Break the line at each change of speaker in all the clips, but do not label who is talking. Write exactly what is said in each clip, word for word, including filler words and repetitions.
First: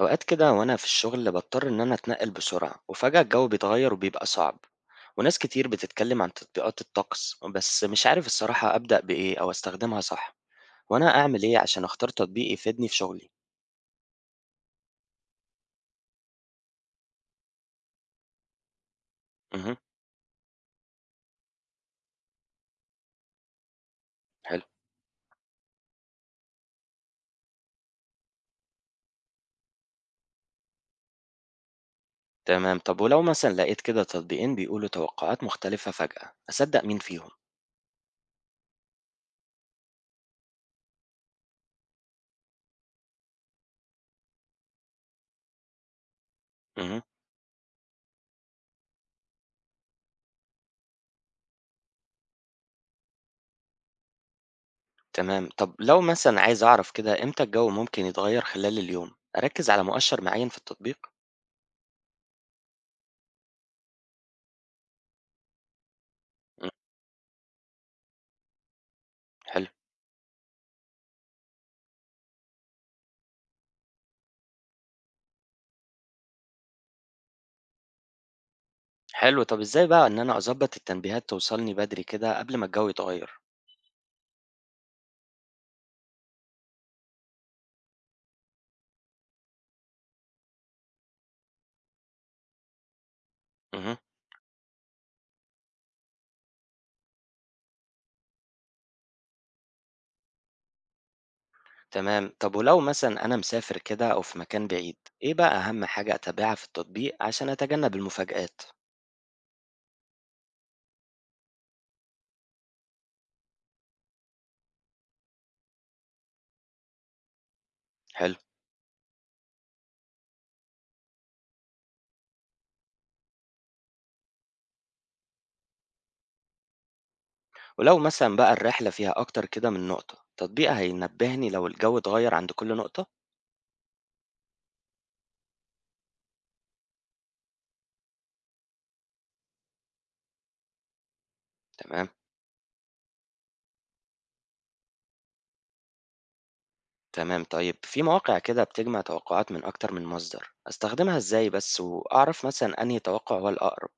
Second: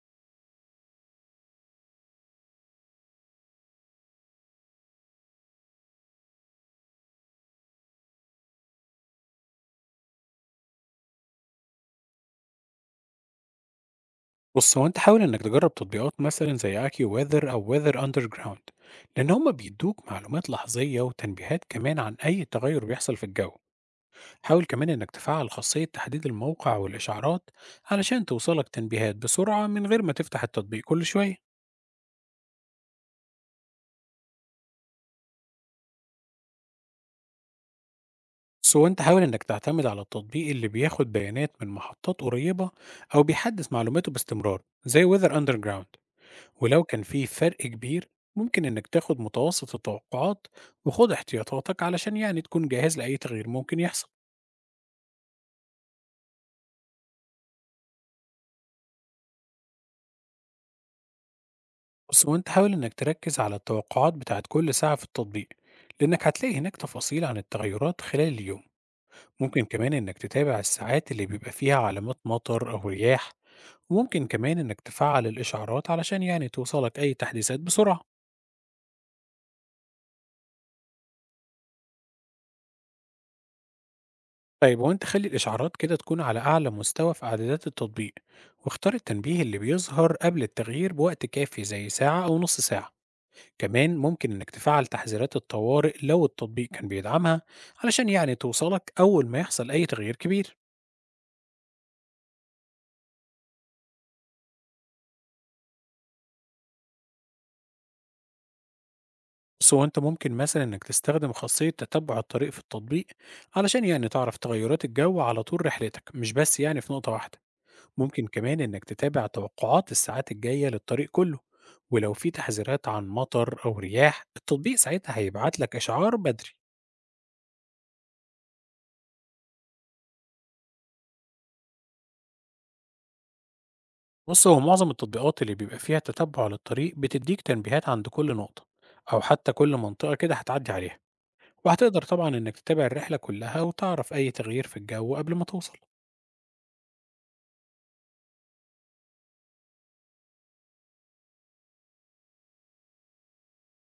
أوقات كده وأنا في الشغل بضطر إن أنا أتنقل بسرعة وفجأة الجو بيتغير وبيبقى صعب. وناس كتير بتتكلم عن تطبيقات الطقس، بس مش عارف الصراحة أبدأ بإيه أو أستخدمها صح. وأنا أعمل إيه عشان أختار تطبيق يفيدني في شغلي؟
بُص، هو أنت حاول إنك تجرّب تطبيقات مثلًا زي AccuWeather أو Weather Underground، لإن هم
امم.
بيدّوك معلومات لحظية وتنبيهات كمان عن أي تغيُّر بيحصل في الجو.
حلو.
حاول كمان إنك تفعّل خاصية تحديد الموقع والإشعارات علشان توصلك تنبيهات بسرعة من غير ما تفتح التطبيق كل شوية.
تمام، طب ولو مثلا لقيت كده تطبيقين بيقولوا توقعات مختلفة، فجأة أصدق مين فيهم؟
بس هو أنت حاول إنك تعتمد على التطبيق اللي بياخد بيانات من محطات قريبة أو بيحدّث معلوماته باستمرار زي Weather Underground. ولو
امم.
كان في فرق كبير ممكن إنك تاخد متوسط التوقعات وخد احتياطاتك علشان يعني تكون جاهز لأي تغيير ممكن يحصل.
تمام، طب لو مثلا عايز أعرف كده إمتى الجو ممكن يتغير خلال اليوم، أركز على مؤشر معين في التطبيق؟
بس وانت حاول إنك تركز على التوقعات بتاعت كل ساعة في التطبيق، لأنك هتلاقي
مم.
هناك تفاصيل عن التغيرات خلال اليوم. ممكن
حلو.
كمان إنك تتابع الساعات اللي بيبقى فيها علامات مطر أو رياح، وممكن كمان إنك تفعل الإشعارات علشان يعني توصلك أي تحديثات بسرعة.
حلو، طب إزاي بقى إن أنا أضبّط التنبيهات توصلني بدري كده قبل ما الجو يتغيّر؟
طيب هو أنت خلّي الإشعارات كده تكون على أعلى مستوى في إعدادات التطبيق، واختار التنبيه اللي بيظهر قبل التغيير بوقت كافي زي ساعة أو نص ساعة، كمان
اهم.
ممكن إنك تفعّل تحذيرات الطوارئ لو التطبيق كان بيدعمها علشان يعني توصلك أول ما يحصل أي تغيير كبير.
تمام، طب ولو مثلًا أنا مسافر كده أو في مكان بعيد، إيه بقى أهم حاجة أتابعها في التطبيق عشان أتجنب المفاجآت؟
بس هو أنت ممكن مثلًا إنك تستخدم خاصية تتبع الطريق في التطبيق علشان يعني تعرف تغيرات الجو على طول رحلتك، مش بس يعني في نقطة واحدة. ممكن
حلو.
كمان إنك تتابع توقعات الساعات الجاية للطريق كله، ولو في تحذيرات عن مطر أو رياح التطبيق ساعتها هيبعت لك إشعار بدري.
ولو مثلًا بقى الرحلة فيها أكتر كده من نقطة، التطبيق هينبهني لو الجو اتغيّر عند كل نقطة؟
بص هو معظم التطبيقات اللي بيبقى فيها تتبع للطريق بتديك تنبيهات عند كل نقطة أو حتى كل منطقة كده هتعدي عليها، وهتقدر
تمام.
طبعا إنك تتابع الرحلة كلها وتعرف أي تغيير في الجو قبل ما توصل.
تمام، طيب في مواقع كده بتجمع توقعات من أكتر من مصدر، أستخدمها إزاي بس وأعرف مثلًا أنهي توقع هو الأقرب؟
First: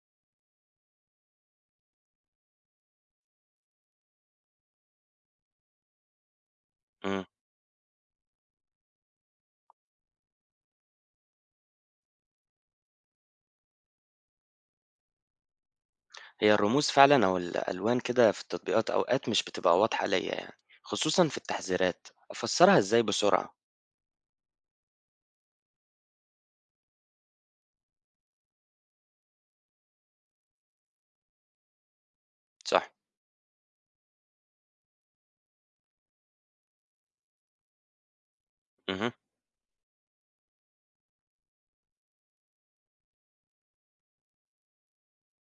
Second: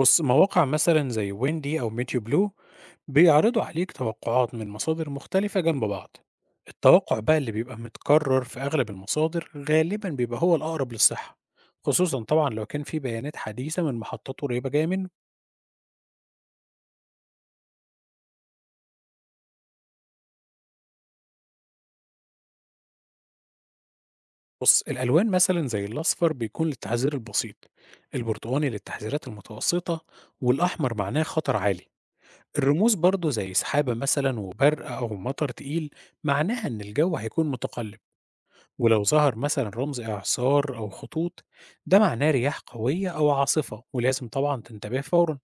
بص مواقع مثلا زي ويندي أو ميتيو بلو بيعرضوا عليك توقعات من مصادر مختلفة جنب بعض. التوقع
إمم.
بقى اللي بيبقى متكرر في أغلب المصادر غالبا بيبقى هو الأقرب للصحة، خصوصا طبعا لو كان في بيانات حديثة من محطات قريبة جاية منه.
هي الرموز فعلًا أو الألوان كده في التطبيقات أوقات مش بتبقى واضحة ليّا يعني، خصوصًا في التحذيرات، أفسّرها إزاي بسرعة؟
بص الألوان مثلا زي الأصفر بيكون للتحذير البسيط، البرتقاني للتحذيرات المتوسطة، والأحمر معناه خطر عالي.
صح.
الرموز برضو زي سحابة مثلا وبرق أو مطر تقيل معناها إن الجو هيكون متقلب، ولو
اهم.
ظهر مثلا رمز إعصار أو خطوط ده معناه رياح قوية أو عاصفة ولازم طبعا تنتبه فورا.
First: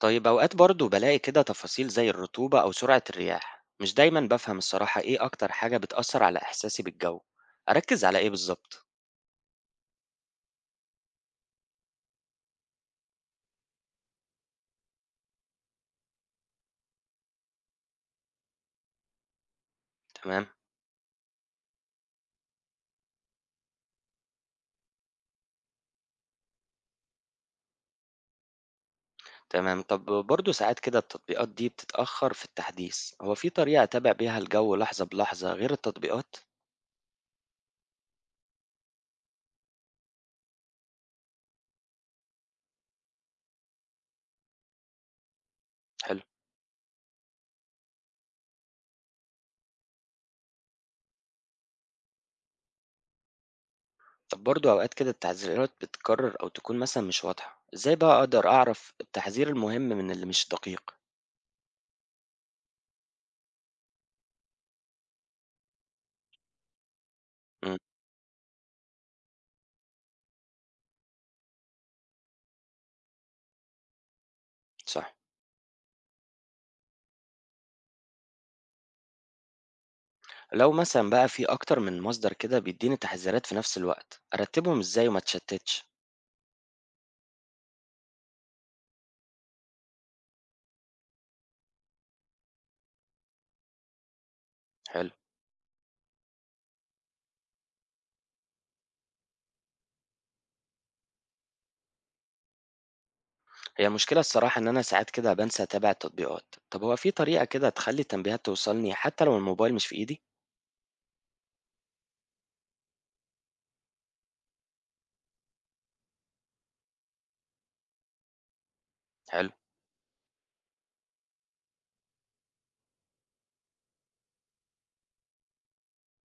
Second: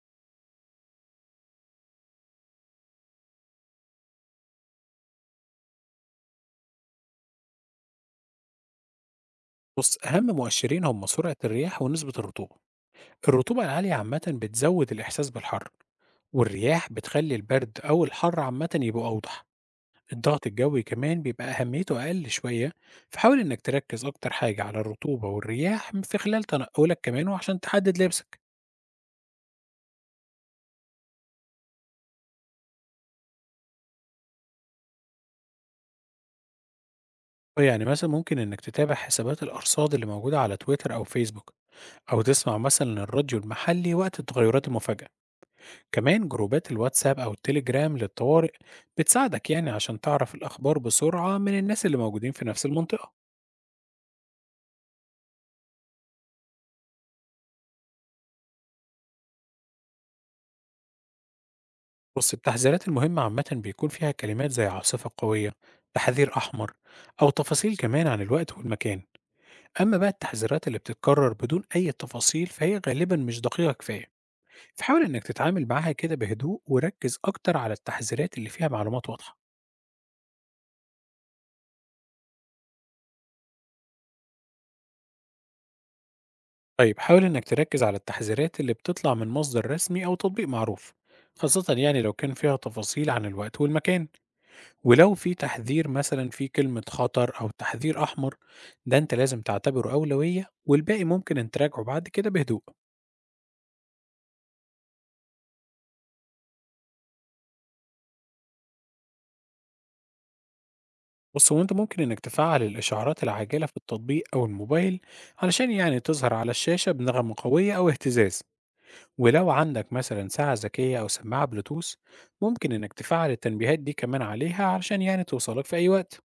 طيب أوقات برضه بالاقي كده تفاصيل زي الرطوبة أو سرعة الرياح، مش دايمًا بافهم الصراحة إيه أكتر حاجة بتأثّر على إحساسي بالجو، أركّز على إيه بالضبط؟
بص أهم مؤشرين هم سرعة الرياح ونسبة الرطوبة. الرطوبة العالية عامة بتزود الإحساس بالحر، والرياح بتخلي البرد أو الحر عامة يبقوا أوضح. الضغط
تمام.
الجوي كمان بيبقى أهميته أقل شوية، فحاول إنك تركز أكتر حاجة على الرطوبة والرياح في خلال تنقلك كمان وعشان تحدد لبسك.
تمام. طب برضه ساعات كده التطبيقات دي بتتأخّر في التحديث، هو في طريقة أتابع بيها الجو لحظة بلحظة غير التطبيقات؟
يعني مثلا ممكن إنك تتابع حسابات الأرصاد اللي موجودة على تويتر أو فيسبوك، أو تسمع مثلا الراديو المحلي وقت التغيرات المفاجئة.
حلو.
كمان جروبات الواتساب أو التليجرام للطوارئ بتساعدك يعني عشان تعرف الأخبار بسرعة من الناس اللي موجودين في نفس المنطقة.
طب برضه أوقات كده التحذيرات بتتكرر أو تكون مثلا مش واضحة، إزاي بقى أقدر أعرف التحذير المهم من اللي مش دقيق؟
بص التحذيرات المهمة عامة بيكون فيها كلمات زي عاصفة قوية، تحذير أحمر، أو تفاصيل
امم.
كمان عن الوقت والمكان. أما بقى التحذيرات اللي بتتكرر بدون أي تفاصيل فهي غالبا مش دقيقة كفاية، فحاول
صح،
إنك تتعامل معاها كده بهدوء وركز أكتر على التحذيرات اللي فيها معلومات واضحة.
لو مثلا بقى في أكتر من مصدر كده بيديني تحذيرات في نفس الوقت، أرتبهم إزاي وما أتشتتش؟
طيب حاول إنك تركز على التحذيرات اللي بتطلع من مصدر رسمي أو تطبيق معروف، خاصة يعني لو كان فيها تفاصيل عن الوقت والمكان،
حلو.
ولو في تحذير مثلا في كلمة خطر أو تحذير أحمر ده أنت لازم تعتبره أولوية، والباقي ممكن أن تراجعه بعد كده بهدوء.
هي المشكلة الصراحة إن أنا ساعات كده بنسى أتابع التطبيقات، طب هو في طريقة كده تخلي التنبيهات توصلني حتى لو الموبايل مش في إيدي؟
بص هو أنت ممكن إنك تفعل الإشعارات العاجلة في التطبيق أو الموبايل علشان يعني تظهر على الشاشة بنغمة قوية أو اهتزاز، ولو
حلو.
عندك مثلا ساعة ذكية أو سماعة بلوتوث ممكن إنك تفعل التنبيهات دي كمان عليها علشان يعني توصلك في أي وقت.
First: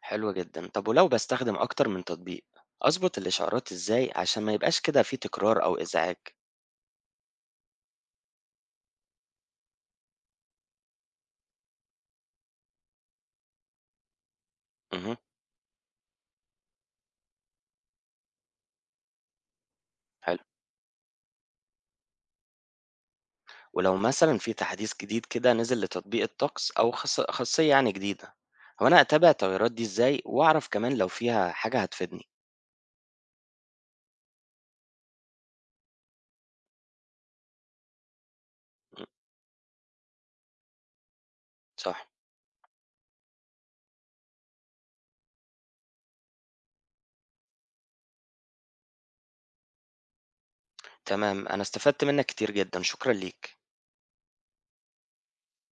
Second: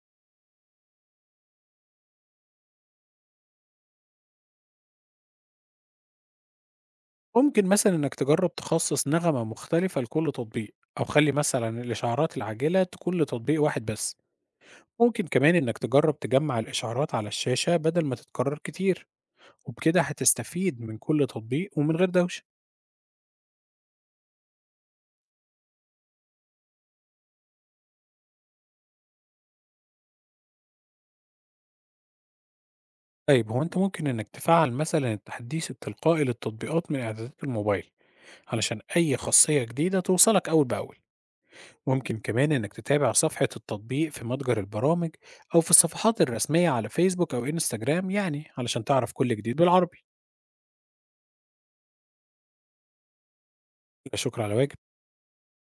حلو جدا، طب ولو بستخدم أكتر من تطبيق، أظبط الإشعارات إزاي عشان ما يبقاش كده في تكرار أو إزعاج؟
ممكن مثلا إنك تجرب تخصص نغمة مختلفة لكل تطبيق، أو خلي مثلا الإشعارات العاجلة تكون لتطبيق واحد بس.
امم.
ممكن كمان إنك تجرب تجمع الإشعارات على الشاشة بدل ما تتكرر كتير، وبكده
حلو.
هتستفيد من كل تطبيق ومن غير دوشة.
ولو مثلًا في تحديث جديد كده نزل لتطبيق الطقس أو خاص خاصية يعني جديدة، هو أنا أتابع التغيرات دي إزاي وأعرف كمان لو فيها حاجة هتفيدني؟
طيب هو أنت ممكن إنك تفعل مثلا التحديث التلقائي للتطبيقات من إعدادات الموبايل علشان
امم.
أي خاصية جديدة توصلك أول بأول.
صح.
ممكن كمان إنك تتابع صفحة التطبيق في متجر البرامج أو في الصفحات الرسمية على فيسبوك أو إنستجرام يعني علشان تعرف كل جديد بالعربي.
تمام، أنا استفدت منك كتير جدًا، شكرًا ليك.
لا شكر على واجب.